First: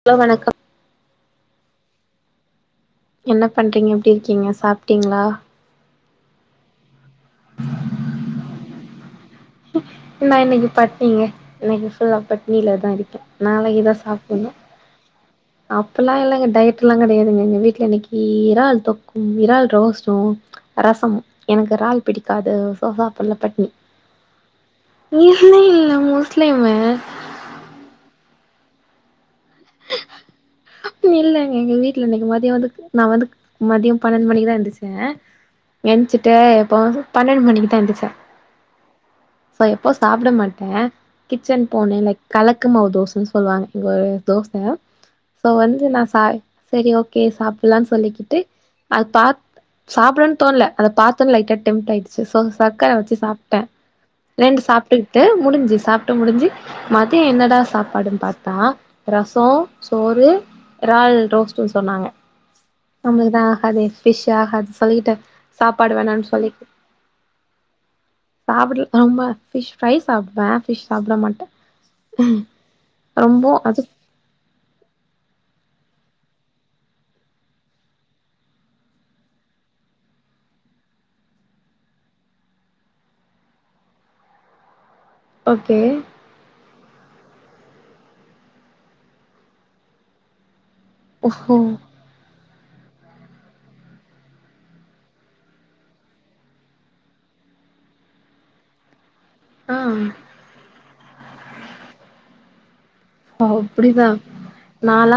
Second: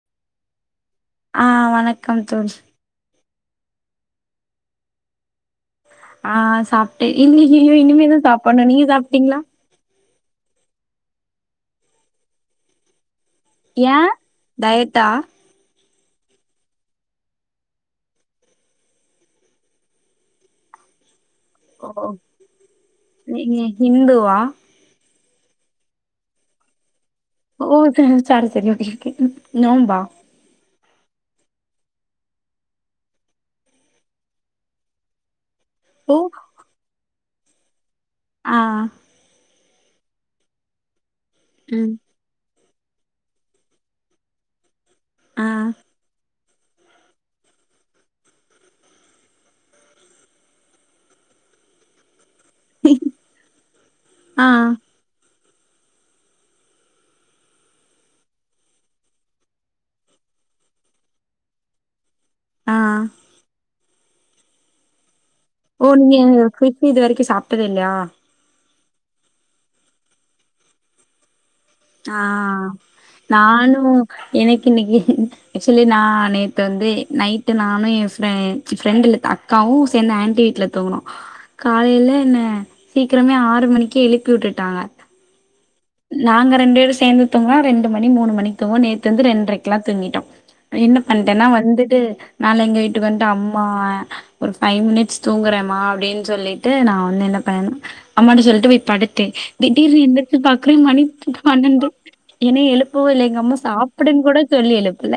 Hello வணக்கம் ஆ வணக்கம், தோழி. என்ன பண்ணுறீங்க எப்டி இருக்கீங்க, சாப்டீங்களா ஆ சாப்டே இன்னிக்கி ஐயோ இனிமேதா சாப்பணு நீங்க சாப்டீங்களா நா இன்னைக்கி பட்னீங்க. இன்னைக்கு ஃபுல்லா பட்டினில தா இருக்கே. நாளைக்கி தா ஏ சாப்பிணு. டயட்டா அப்டிலா இல்லங்க டயட் எல்லா கெடயாதுங்க எங்க வீட்ல இன்னைக்கி இறால் தொக்கும் இறால் ரோஸ்டு ரசமு, எனக்கு இறால் பிடிக்காது. சோ சாப்பில்ல பட்டினி. இந்துவா இந்து இல்ல முஸ்லீம்மு ஓ ச சாரி செரியா ஓகே நோம்பா இல்லைங்க எங்க வீட்டுல, இன்னைக்கு மதியோ வந்து நா வந்து மதியோ பன்னெண்டு மணிக்குதா எந்துருச்சே ஓ எந்ச்சிட்டு எப்போ பன்னெண்டு மணிக்குதா எந்துச்சே ஆ சோ எப்போ சாப்ட மாட்டே கிச்சன் ம் போனே லைக். கலக்குமாவு தோசன்னு சொல்லுவாங்க. எங்க ஒ தோச ஆ சோ வந்து நா சா செரி ஓகே, சாப்பில்லானு சொல்லிக்கிட்டு அது பாத். சாப்டணுன் தோண்ல, அத பாத்தது லைட்டா டெம்ட் ஆயிடுச்சு, சோ, சக்கர வச்சு சாப்ட்டே ஆ ரெண்டு சாப்ட்டு ட்டு முடிஞ்சு, சாப்ட்டு முடிஞ்சு, மதிய என்னடா சாப்பாடுன்னு பாத்தா, ரசோ, சோறு, இறால் ரோஸ்டுன் சொன்னாங்க. ஆ நம்மளுக்குதா ஆகாதே. ஃபிஷ் ஆகாது சொல்லிட்டு ஓ சாப்பாடு நீ வேணான்னு சொல்லி ஃபிஷ் இது வரைக்கு சாப்ட்டதே இல்லையா? சாப்பிட்ல, ரொம்ப ஃபிஷ் ஃப்ரை சாப்புடுவே. ஃபிஷ் சாப்பிட மாட்டே ஆ ரொம்ப அது நானு, எனக்கு இன்னிக்கு, ஆக்சுலி நா நேத்து வந்து நைட்டு நானு எ ஃப்ரெ ஃப்ரெண்ட் இல்ல தா அக்காவு சேந்து ஆண்டி வீட்டுல தூங்குனோ காலையில என்ன சீக்கிரமே ஆறு மணிக்கே எழுப்பி விட்டுட்டாங்க ஓகே. நாங்க ரெண்டு பேரு சேர்ந்து தூங்குனா, ரெண்டு மணி மூணு மணிக்கு தூங்குவோ. நேத்து வந்து ரெண்ட்ரைக்கெல்லா தூங்கிட்டோ என்ன பண்ட்டேன்னா ஓஹோ வந்துட்டு நா எங்க வீட்டுக்கு வந்ட்டு அம்மா, ஒரு ஃபைவ் மினிட்ஸ் தூங்குறேமா அப்டின்னு சொல்லிட்டு, நா வந்து என்ன பண்ணேனா அம்மாட்டா சொல்லிட்டு போய் படுத்தே. ஆ திடீர்னு எந்திரச்சு பாக்குறே. மணி பண்னெண்டு என்ன எழுப், பவே இல்ல, எங்க அம்மா சாப்புடுன்னு கூட சொல்லி எழுப்புல.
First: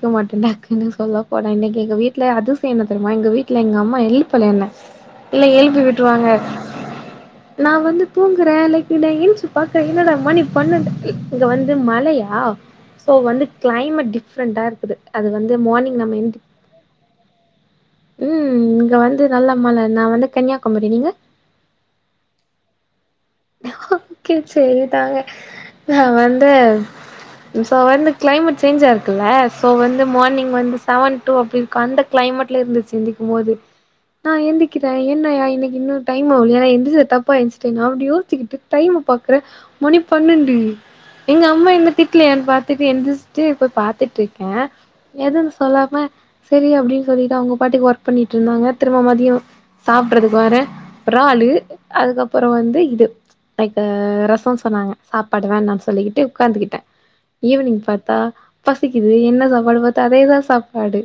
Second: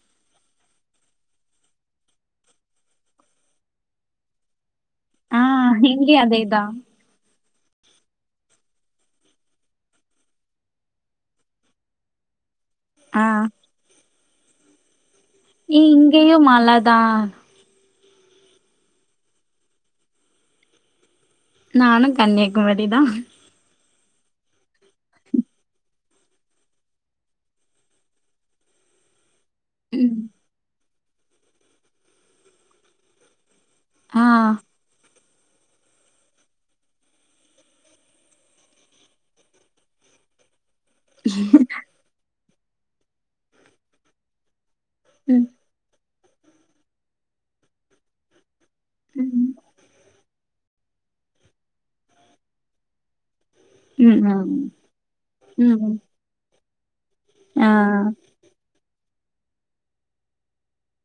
இருக்க மாட்டே டக்குனு சொல்ல போனே இன்னைக்கு எங்க வீட்டுல அதிசய என்ன தெரியுமா? எங்க வீட்டுல எங்க அம்மா எழுப்பல என்ன. ஆ இல்ல எழுப்பி இங்கயு விட்ருவாங்க அதேதா நா வந்து தூங்குறே லைக் நா ஏன்சு பாக்கறே என்னடா மணி பன்னென்டு இங்க வந்து மழையா யா சோ ஆ வந்து கிளைமட் டிஃப்ரெண்டா இருக்குது அது வந் எ இங்கெயு மழதா ம் இங்க வந்து நல்ல மழ நா வந்து கன்னியாகுமரி நீங்க நானு கன்னியாகுமரி தா ஓகே சரி தாங்க நா வந்து சோ வந்து கிளைமேட் சேஞ்ச் ஆயிருக்குல்ல சோ வந்து மார்னிங் வந்து செவன் டூ அப்டி இருக்கு அந்த கிளைமேட்ல இருந்துச்சு எந்திரிகும் போது ஆ நா எந்திக்கிறே என்னயா இன்னைக்கு இன்னு டைம் ஆவலயா எந்துச்ச தப்பா எந்துச்சுட்டேனா அப்டி யோ ச்சிக்கிட்டு டைம் பாக்குற மணி பன்னெண்டு எங்க அம்மா என்ன திட்லயான்னு பாத்துட்டு எழுந்திச்ட்டு போய் பாத்துட்டு இருக்கே ம் எதுவு சொல்லாம செரி அப்டின்னு சொல்லிட்டு அவங்க பாட்டுக்கு ஒர்க் பண்ணிட்டு இருந்தாங்க திரும்ப மதியோ ம் சாப் றதுக்கு வரே இறாலு அதுக்கப்புறோ வந்து இது லைக்கு ம் ம் ரசோ சொன்னாங்க சாப்பாடு வேணுான்னு ம் சொல்லிக்கிட்டு உக்காந்துக்கிட்டே ஈவினிங் ஆ பாத்தா பசிக்குது என்ன சாப்பாடு பாத்தா அதேதா சாப்பாடு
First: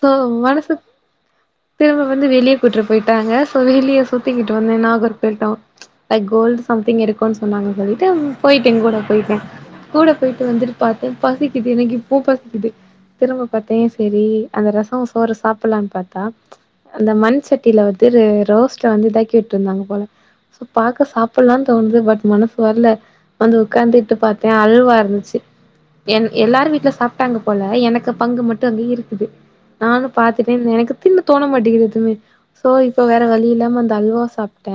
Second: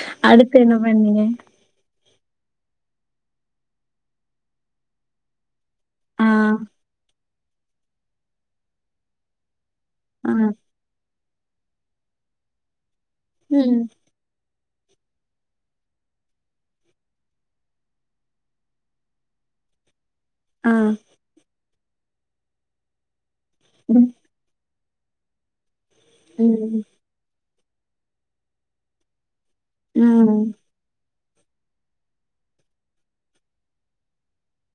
சோ அடுத்து என்ன மனசு பண்ணீங்க திரும்ப வந்து வெளியே கூட்டுனு போயிட்டாங்க சோ வெளியே சுத்திக்கிட்டு வந்தே நாகூர் போயிட்டோ லைக் ஆ கோல்டு சம்திங் எடுக்கோன்னு சொன்னாங்க சொல்லிட்டு போயிட்டே கூட போயிட்டே கூட ஆ போயிட்டு வந்து பாத்தே பசிக்குது எனக்கு இப்போ பசிக்குது திரும்ப பாத்தே ம் செரி அந்த ரசோ சோறு சாப்புலான்னு பாத்தா அந்த மண் சட்டில வந்து ரோஸ்ட் வந்து இதாக்கி விட்ருந்தாங்க போல சோ ஆ பாக்க சாப்பல்லானு தோணுது பட் மனசு வர்ல வந்து ம் உக்காந்துட்டு பா எ அல்வா இருந்துச்சு என் எல்லாரு ம் வீட்ல சாப் ட்டாங்க போல எனக்கு பங்கு மட்டு அங்க இருக்குது நானு ம் பாத்துட்டேந்த எனக்கு தின்ன தோண மாட்டிகிது தோழி ஸோ இப்ப வேற வழி இல்லாம அந்த அல்வா சாப்ட்ட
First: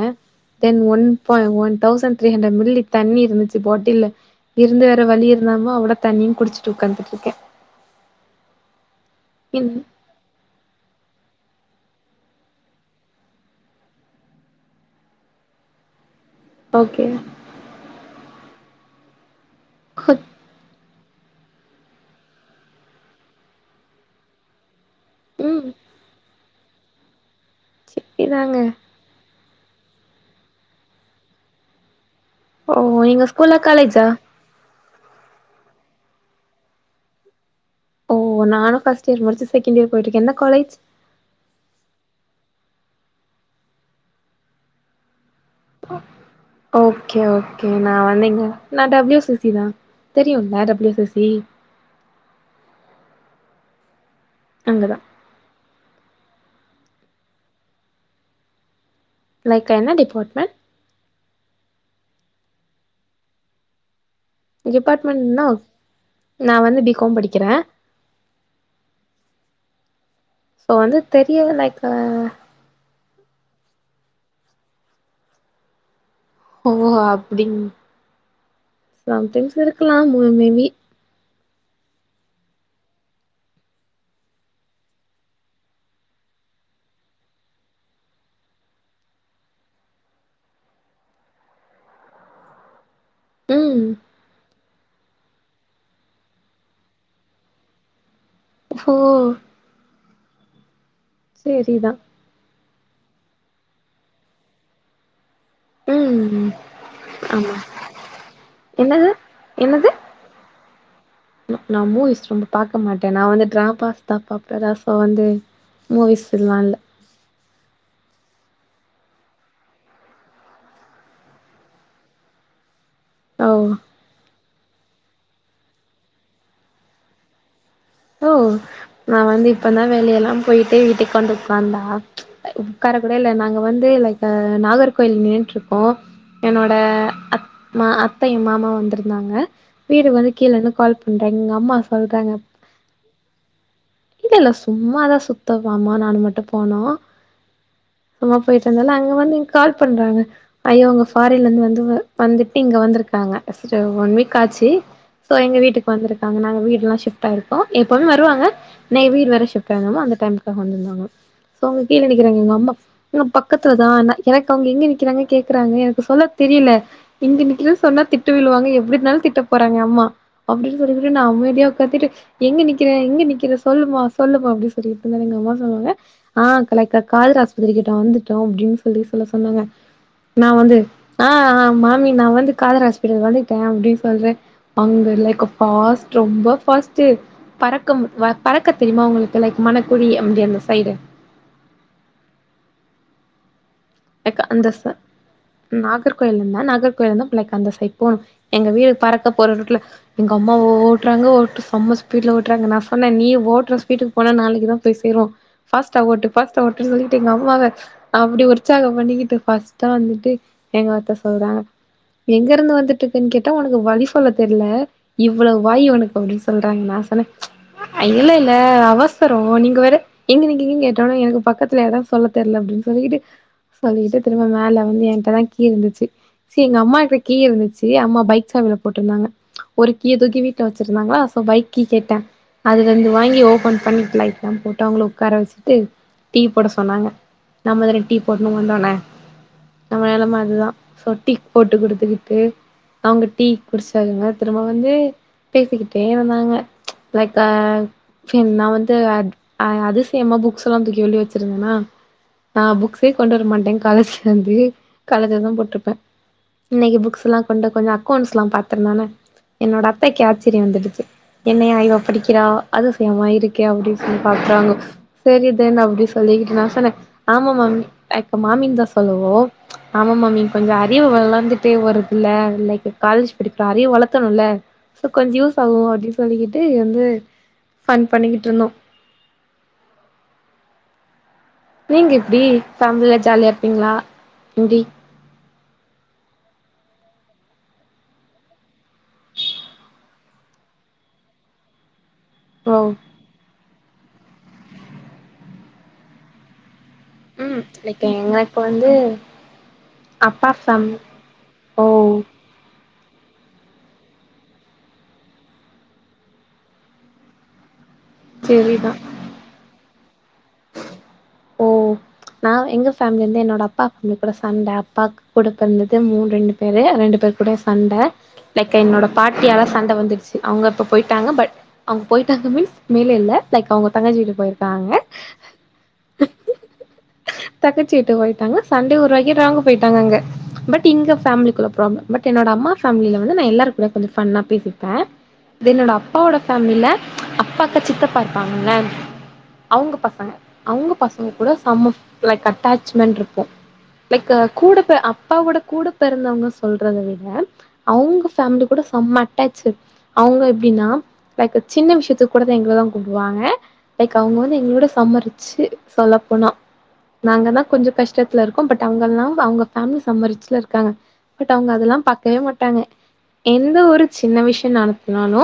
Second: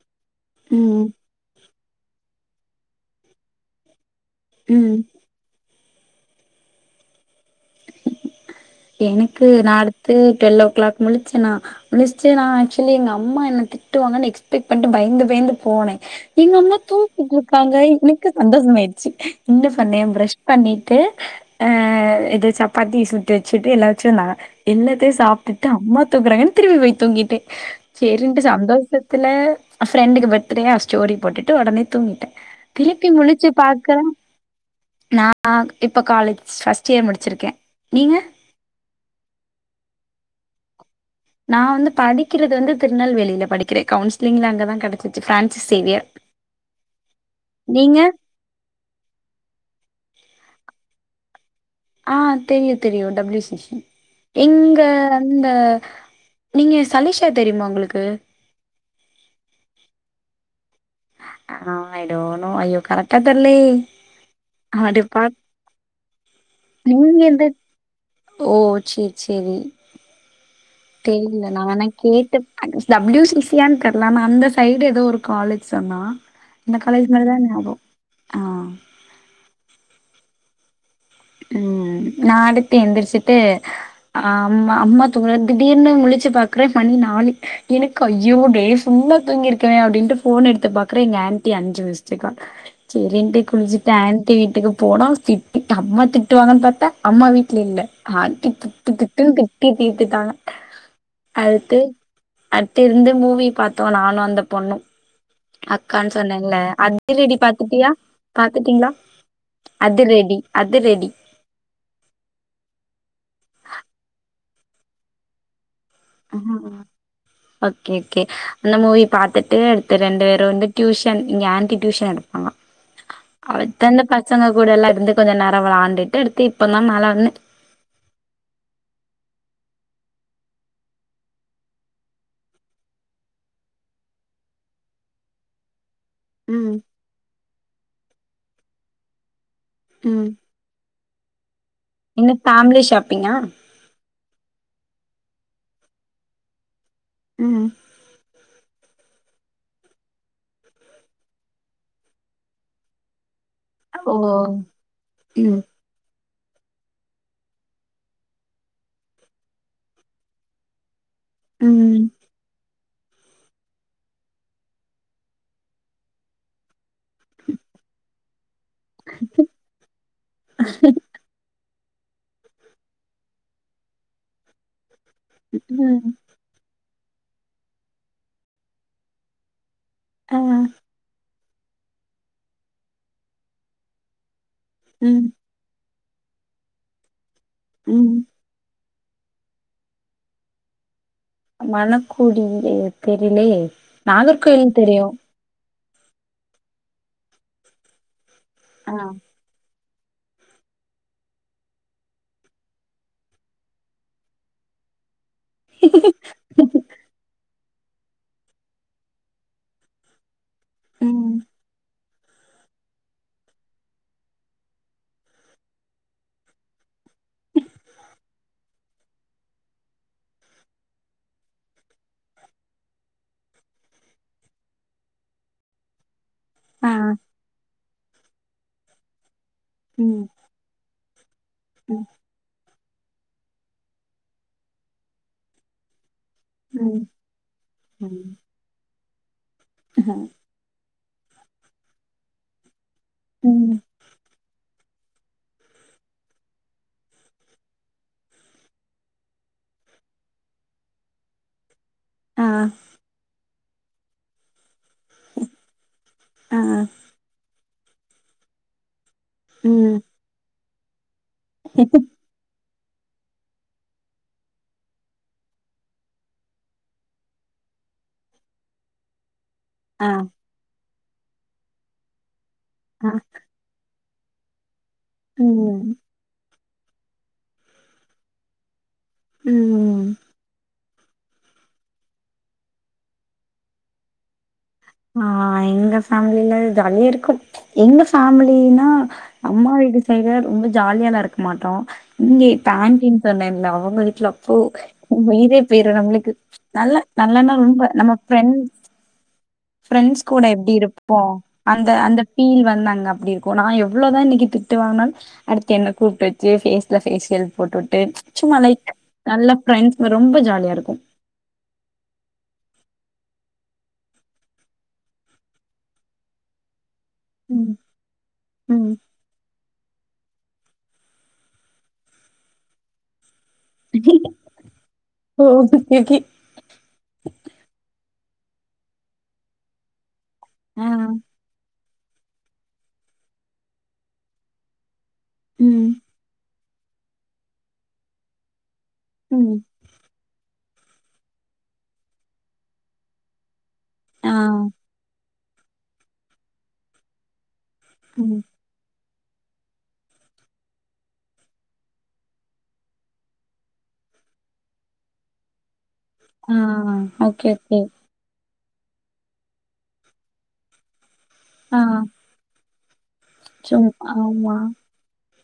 தென் ஒன் ம் ப one thousand three hundred milli தண்ணி இருந்துச்சு பாட்டில்ல இருந்து ம் வேற வழி இல்லாம அவ்ள தண்ணியு குடிச்சிட்டு உக்காந்துட்ருக்க எனக்கு ம் நா அடுத்து டுவெல் ஓ க்ளாக் முழிச்சனா முழிச்ட்டு நா ஆக்சுலி எங்க அம்மா என்ன திட்டுவாங்கன்னு எக்ஸ்பெக்ட் பண்ட்டு பயந்து பயந்து போனே எங்க அம்மா ஓகே தூங்கிட்டுருக்காங்க எனக்கு சந்தோஷமாயிடுச்சு என்ன பண்ணே ப்ரஷ் பண்ணி ட்டு ஆ இது சப்பாத்தி சுட்டு வச்சுட்டு எல்லா வச்சுருந்தாங்க எல்லாத்தையு ம் சாப்டுட்டு அம்மா தூங்கறாங்கன்னு திரும்பி போய் தூங்கிட்டே சரின்னுட்டு இதாங்க சந்தோஷத் துல ஃப்ரெண்டுக்கு பர்த்டேயா ஸ்டோரி போட்டுட்டு ஒடனே தூங்கிட்ட ஓ திருப்பி நீங்க முழிச்சி ஸ்கூலா பாக்கற காலேஜா நா ஆ இப்ப காலேஜ் ஃபர்ஸ்ட் இயர் முடிச்சிருக்க. நீங்க? ஒ நானு ஃபர்ஸ்ட் இயர் முடிச்சு செகண்ட் இயர் போயிட்டுருக்கே எந்த காலேஜ் நா வந்து படிக்கிறது வந்து திருநெல்வேலில படிக்கிறே கவுன்சிலிங்ல அங்கதா கெட சிச்சி ஃப்ரான்சிஸ்ஸே ஓகே ஓகே நா நீங்க வந்து இங்க நா டபள்யூ சி சி தா தெரியுல டபள்யூ சி சி ஆ தெரியு தெரியு டபள்யூ சி சி எங்க அங்கதா இந்த நீங்க சலீஷா தெரியுமா உங்களுக்கு லைக் என்ன டிபார்ட்மெண்ட் ஆ அய் டோணோ அய்யோ கரக்டா தெர்லயே அடேப்பா டிபார்ட்மெண்ட்ன்னா நா வந்து பி காம் நீங்க படிக்கிற எந்த ஓ சேரி சேரி சோ வந்து தெரிய தெர்ல நா லைக் வேண்ணா கேட்டு டபுள்யூ சி சி யான் தெர்ல ஆனா அந்த சைடு எதோ ஒரு காலேஜ் சொன்னா ஓ இந்த காலேஜ் மாரிதா அப்டிங் நாபகோ ஆ சம்டைம்ஸ் இருக்கலாமோ மேபி ம் நா அடுத்து எந்திரிச்சுட்டு ஆ அம்மா அம்மா தூங்குதே திடீர்னு முழிச்சு பாக்குற மணி நாலு எனக்கு ஐயோ டே ஃபுல்லா தூங்கிருக்கனே அப்டின்னுட்டு ஃபோன் எடுத்து பாக்குறே எங்க ஆன்டி அஞ்சு மிஸ்ட்டுகால் சேரின்ட்டு ம் குளிச்சுட்டு ஆண்ட்டி வீட்டுக்கு போன திட்டு சம்ம திட்டுவாங்கன்னு பாத்தா அம்மா வீட்ல இல்ல ஆண்டி திட்டு ஓ திட்டுன்னு திட் டி தீத்துட்டாங்க அடுத்து சேரிதா அடுத்து இருந்து மூவி பாத்தோ நானு அந்த பொண்ணு அக்கான்னு ம் சொன்னல அதி ரெடி ஆமா பாத்துட்டியா பாத்துட்டீங்களா என்னது என்னது அதுரெடி அதுரெடி நா மூவிஸ் ரொம்ப பாக்க மாட்ட நா வந்து டிராபாஸ்தா பாப்ப எதா சாந்து மூவிஸ்ல்லா இல்ல ஓகே ஓகே அந்த மூவி பாத்துட்டு அடுத்து ரெண்டு பேரு வந்து டியூஷன் இங்க ஆன்ட்டி டியூஷன் எடுப்பாங்கா ஓ அவர் தந்த பசங்க கூட எல்லா இருந்து கொஞ்ச நேரோ வெளாண்டுட்டு அடுத்து இப்ப தா மேல வந்த ஓ நா வந்து இப்ப தா வெளியெல்லா போய்ட்டு வீட்டுக்கு வந்து உக்காந்தா உக்காரக்கூட இல்ல நாங்க வந்து லைக் நாகர்கோவில் நின்டுருக்கோ என்னோட ம் அத் மா அத்தையு மாமாவு வந்திருந்தாங்க வீடுக்கு ம் வந்து கீழ இருந்து கால் பண்றங் எங் அம்மாஸ் என்ன ஃபேமிலி ஷாப்பிங்கா இல்ல இல்ல சும்மாதா சுத்தப்போனோமா நா மட்டு போனோ ம் சும் போயிட்டு வந்தேல்ல அங்க வந்து எனக் கால் பண்றாங்க ஐயோ அவுங்க ஃபாரின்ல இருந்து வந்து வந்துட்டு இங்க வந்திருக்காங்க ட்டோ ஒன் ஓ வீக் ஆச்சு சோ எங்க ம் வீட்டுக்கு வந்திருக்காங்க நாங்க வீடுலா ஷிஃப்ட் ஆயிருக்கோ எங் எப்பவுமே வருவாங்க இன்னைக்கு வீடு வேற ஷிப்ட் ஆயி இருந்தமா அந்த டைமுக்காக வந்திருந்தாங்க சோ அவுங்க கீழ ம் நிக்கிறாங்க எங்க அம்மா இன்னு பக்கத்துலதா ஆனா எனக் அவுங்க எங்க நிக்கிறாங்க கேக்குறாங்க எனக்கு சொல்ல தெரில இங்க நிக்குறேன் சொன்னா திட்டு விழுவாங்க எப்டிப் நாலு திட்ட போறாங்க எயா அம்மா அப்டின்னு சொல்லிட்டு நா அமைதிய ஒக்காதிட்டு எங்க நிக்க நிக்கிற எங்க நிக்கிற சொல்லுமா சொல்லுமா அப்டி சொல்லிட்டு இருந்தா எங்க அம்மா சொல்லுவாங்க ம் ஆ கலைக்க கால்ரா ஆஸ்பத்திரி கிட்ட வந்துட்டோ அப்டின்னு சொல்லி சொல்ல சொன்னாங்க ஆ நா வந்து ஆ ஆ மாமி நா வந்து காலரா ஹாஸ்பிட்டல் வந்துட்டே அப்டின்னு சொல்றே அங்க ம் லைக்க பாஸ்ட் ரொம்ப பாஸ்ட்டு பறக்கம் ம் வ பறக்க தெரியுமா உங்களுக்கு லைக் மணக்குழி அப்டி அந்த சைடு மணக்குழி எங்கே தெரிலே லைக் அந்த ச நாகர்கோவில்ல இருந்தா நாகர்கோயில இருந்தக் லைக் அந்த சைட் போணு எங்க வீடு ஆ பறக்க போற ரூட்ல எங்க அம்மா ஓட்டுறாங்க ஓட்டு செம்ம ஸ்பீட்ல ஓட்டுறாங்க நா சொன்னே நீ ஓட்டுற ஸ்பீடுக்கு போன நாளைக்கு தா போய் சேறுவோ ஃபாஸ்ட்டா ஓட்டு ஃபாஸ்ட்டா ஓட்டுன்னு சொல்லிக்கிட்டு எங்க அம்மாவ அப்டி ஒரு உச்சாகோ பண்ணிக்கிட்டு ஃபாஸ்ட்டா வந்துட்டு எங்க அத்த ம் சொல்றாங்க எங்கருந்து வந்துட்டிருக்கன் கேட்டா உனக்கு வழி சொல்ல தெர்ல இவ்ளோ வாயி உனக்கு அப்டின்னு சொல்றாங்க நா சொன்னே இல்ல இல்ல அவசரோ நீங்க வேற எங்க நிக்கிங்கன்னு கேட்ட ஒட்னே எனக்கு பக்கத்துல எடோ சொல்ல தெர்ல அப்டின்னு சொல்லிகிட்டு சொல்லிட்டு திரும்ப மேல வந்து என்கிட்ட தா கீ இருந்துச்சி சி எங்க ஆ அம்மாகிட்ட தா கீ இருந்துச்சி சேரி அம்மா பைக் சாவில போட்டிருந்தாங்க ஒரு கீய ம் தூக்கி வீட்டுல வெச்சிருந்தாங்களா சோ பைக் கீ ம் கேட்டே அதுல இருந்து வாங்கி ஓபன் பண்ணிட்டு லைட்லாம் போட்டு அவுங்கள ஒக்கார வெச்சிட்டு டீ போட ம் சொன்னாங்க நம்மதானே டீ போட்ணு வந்த ஒட்ன நம்ம ம் நெலம அதுதா சோ டீ போட்டு குடுத்துக்கிட்டு அவுங்க டீ ம் குடிச்சாங்க திரும்ப வந்து பேசிக்கிட்டே வந்தாங்க லைக் ஆ என் நா வந்து அத் அதிசயமா புக்ஸ் எல்லா தூக்கி வெளிய வெச்சிருந்தேனா ஆ நா புக்ஸே கொண்டு வர மாட்டே காலேஜ்லருந்து காலேஜ்லே தா போட்டிருப்பே ஆ இன்னைக்கு புக்ஸ்லா கொண்டு கொஞ்சோ அக்கௌண்ட்ஸ்லா பாத்த நானு என்னோட ம் அத்தைக்கு ஆச்சரியோ வந்துடுத்து என்னையா இவ படிக் கிறா அதுசயமா இருக்கே அப்டின்னு சொல்லி பாக்குறாங்கோ சேரித்தே அப்டினு சொல்லிக்கிட்டு நா சொன்னே ஆமா மாமி லைக் மாமின் தா சொல்லுவோ ஆ ஆமா மாமி கொஞ்சோ அறிவு வளந்துட்டே வருதுல்ல லைக் ஆ காலேஜ் படிக்கிறோ அறிவு வளத்துணு இல்ல சோ கொஞ்சோ யூஸ் ஆவு ம் அப்டின் சொல்லிக்கிட்டு வந்து ஃபன் பண்ணிக்கிட்டு இருந்தோ ம் நீங்க எப்டி ஃபேமிலில ஜாலியா இருப்பீங்களா எப்டி ஆ எங்க ஃபேமிலில ஜாலிய இருக்கும் எங்க ஃபேமிலினா அம்மா வீட்டு சைடு ரொம்ப ஜாலியாலா இருக்க மாட்டோ இங்கே ஓ பேண்டின் சொன்னேன்ல்ல அவுங்க வீட்ல அப்போ உயிரே போயிரு நம்பளுக்கு நல்ல நல்லன்னா ம் ரொம்ப லைக் நம்ம எங்களுக்கு ஃப்ரண்ட்ஸ் வந்து ஃப்ரெண்ட்ஸ் கூட அப்பா எப்டி ஃபேம் இருப்போ அந்த அந்த ஓ ஃபீல் வந்தாங்க அப்டி இருக்கு நா எவ்ளோதா இன்னைக்கி திட்டு வாங்குனாலு அடுத்து என்ன கூப்ட்டு வச்சு ஃபேஸ்ல ஃபேஷியல் போட்டுவுட்டு சும்மா செரிதா லைட்டா நல்ல ஃப்ரெண்ட்ஸ்ஸுங்க ரொம்ப ஜாலியா இருக்கு ஓ நா எங்க ஃபேமி வந்து என்னோட அப்பா ஃபேமி கூட சண்ட அப்பாக் கூட பொறந்தது மூ ரெண்டு பேரு ரெண்டு பேரு கூடயு ம் சண்ட லைக் ம். என்னோட பாட்டியால சண்ட வந்துடுச்சு அவுங்க இப்ப போய்ட்டாங்க பட் அவுங்க போய்ட்டாங்க மீன்ஸ் மேல இல்ல லைக் அவுங்க தங்கச்சி வீட்டுக்கு போய்ருக்காங்க ஒ ஓ [unintelligible] தங்கச்சி வீட்டுக்கு போய்ட்டாங்க சண்டய உருவாக்கிட்டு அவுங்க போய்ட்டாங்க அங்க ஆ பட் இங்க ஃபேமிலிக்குள்ள ப்ராப்ளம் பட் என்னோட அம்மா ஃபேமில வந்து நா எல்லாரரு கூட கொஞ்சோ ஃபன்னா பேசிப்பே தென் ம். என்னோட அப் பாவோட ஃபேமிலில அப்பாக்கு சித்தப்பா இருப்பாங்கள்ள ம் ம் அவுங்க பசங்க அவுங்க பசங்க கூட சம் ஆஃ லைக் அட்டாச்மெண்ட்ருக்கு ஆ. லைக்க கூட பொ அப்பாவோட கூட பெறந்தவங்க சொல்றத விட அவுங்க ம். ஃபேமிலி கூட செம்ம அட்டாச்சு அவுங்க எப்டின்னா லைக்க சின்ன விஷ்யத்து கூடத எங்களதா கும்புடுவாங்க லைக் அவுங்க வந்து எங்களோட செம்ம ரிச்சு சொல்ல போனா ம் ம் ம் ஓக் நாங்க தா கொஞ்சோ கஷ்டத்துல இருக்கோ பட் அவுங்கல்லா அவுங்க ஃபேமிலி செம்ம ரிச்சில இருக்காங்க பட் அவுங்க ஆ. அதெல்லா பாக்கவே மாட்டாங்க எந்த சும் ஒரு சின்ன ஆமா. விஷ்ய நடத்துனாலு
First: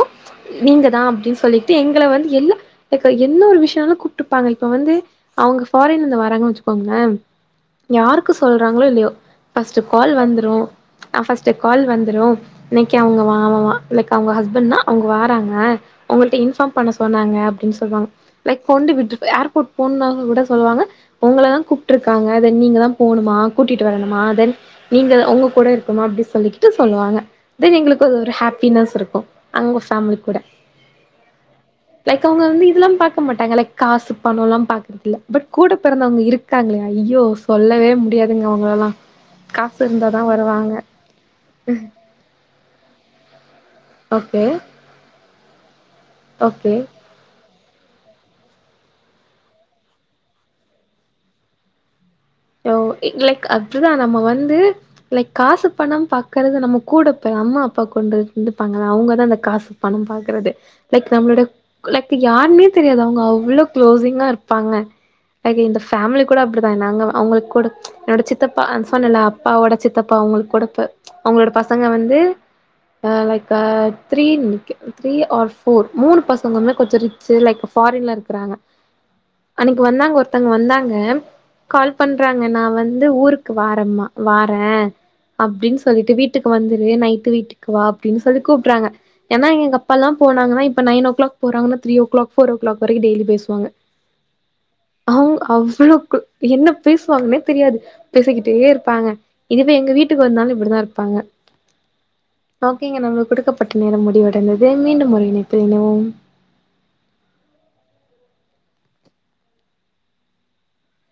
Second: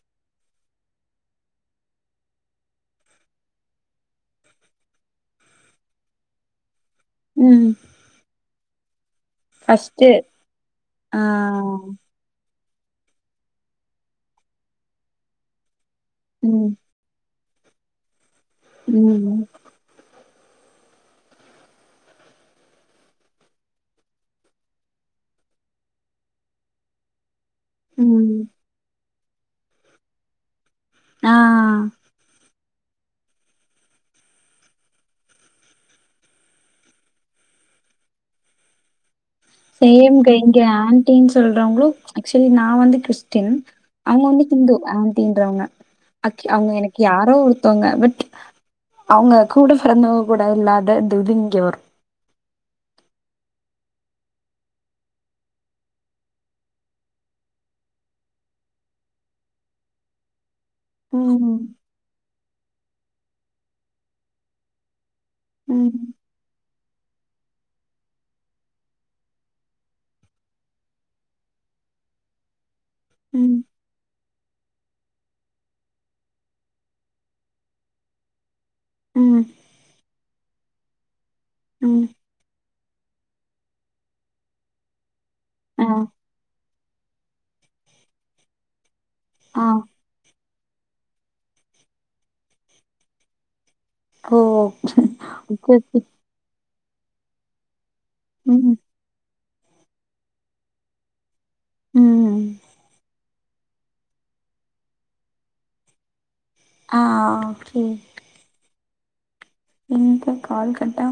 நீங்க தா அப்டின் சொல்லிட்டு எங்கள வந்து எல்லா லைக்க என்ன ஒரு விஷ்யனாலு கூப்ட்டுப்பாங்க இப்ப வந்து அவுங்க ஃபாரின்லேந்து வராங்கன்னு வச்சுக்கோங்களே ம் யாருக்கு சொல்றாங்களோ இல்லயோ ஃபர்ஸ்ட்டு கால் வந்துரு அ ஆ. ஃபர்ஸ்ட்டு கால் வந்துரு இன்னக்கி அவுங்க வா அவ வா லைக்க அவுங்க ஹஸ்பண்ட்னா அவுங்க வாராங்க உங்கள்ட இன்ஃபார்ம் ம். பண்ண சொன்னாங்க அப்டின் சொல்வாங்க லைக் கொண்டி விட்டு ம். ஏர்போர்ட் போணுணா விட சொல்லுவாங்க உங்கள தா கூப்ட்டுருக்காங்க தென் நீங்க தா போணுமா கூட்டிட்டு வரணுமா தென் நீங்க உங்க கூட இருக்குமா அப்டி சொல்லிக்கிட்டு சொல்வாங்க தென் எங்களுக்கு அது ஒரு ம். ஹாப்பினஸ் இருக்கு அவுங்க ஃபேமிலி கூட ஆ. லைக் அவுங்க வந்து இதுல்லா பாக்க மாட்டாங்க லைக் காசு பணோல்லா பாக்குறதில்ல பட் கூட பெறந்தவங்க இருக்காங்களா ஐயோ சொல்லவே முடியாதுங்க அவுங்களெல்லா செம்ங்க இங்கே ஆன்டின்னு சொல்றவங்களோ ஆக்சுவலி நா வந்து கிறிஸ்டின் அவுங்க ஓகே வந்து ஹிந்து ஆன்ட்டின்றவங்க அக்கி அவுங்க ஓகே எனக்கு யாரோ ஒருத்தங்க பட் அவுங்க கூட பொறந்தவங்க கூட இல்லாத இ இது இங்க வரு யா ஓ லைக் அதுதா நம்ம வந்து லைக் காசு பணம் பாக்குறது நம்ம கூட போ அம்மா அப்பா கொண்டு இருந்துப்பாங்க அவுங்கதா இந்த காசு பணோ பாக்குறது லைக் நம்பளோட ம். லைக் யாருமே தெரியாது அவுங்க அவ்ளோ க்ளோஸிங்கா இருப்பாங்க லைக்கு இந்த ம். ஃபேமிலி கூட அப்டிதா நாங்க அவுங்களுக் கொடுத் என்னோட சித்தப்பா அ சொன்னல்ல அப்பாவோட சித்தப்பா அவுங்களுக்கு கொடுப்பு அவுங்களோட பசங்க வந்து லைக் ஆ ம். த்ரீன் த்ரீ ஆர் ஃபோர் மூணு பசங்களுமே கொஞ்ச ரிச் சு லைக் ஃபாரின்ல இருக்குறாங்க ம் அன்னைக்கு வந்தாங்க ஒருத்தங்க வந்தாங்க கால் ம். பண்றாங்க நா வந்து ஊருக்கு வரேம்மா வாரே ஆ. அப்டின்னு சொல்லிட்டு வீ ட்டுக்கு வந்துரு நைட் வீட்டுக்கு வா அப்டின் சொல்லி கூப்ட்றாங்க ஏன்னா ஆ. எங்க அப்பால்லா போனாங்கன்னா இப்ப நைன் ஓ கிளாக் போறங்கன்னா three o'clock four o'clock வரைக்கு டெய்லி பேசுவாங்க ஓ! அவங்க ஓகே, ஓகே. அவ்ளக்கு என்ன பேசுவாங்கன்னே தெரியாது பேசிக்கிட்டே ம். இருப்பாங்க இதுவே எங்க வீட்டுக்கு வந்தாலு இப்டிதா இருப்பாங்க ம். ஓகேங்க நம்மளுக்கு குடுக்கப்பட்ட நேரம் முடிவடைந்தது மீண்டும் ஒரு இணைப்பில் இணைவோம் ஆ ம் ன் க கால் கட்டா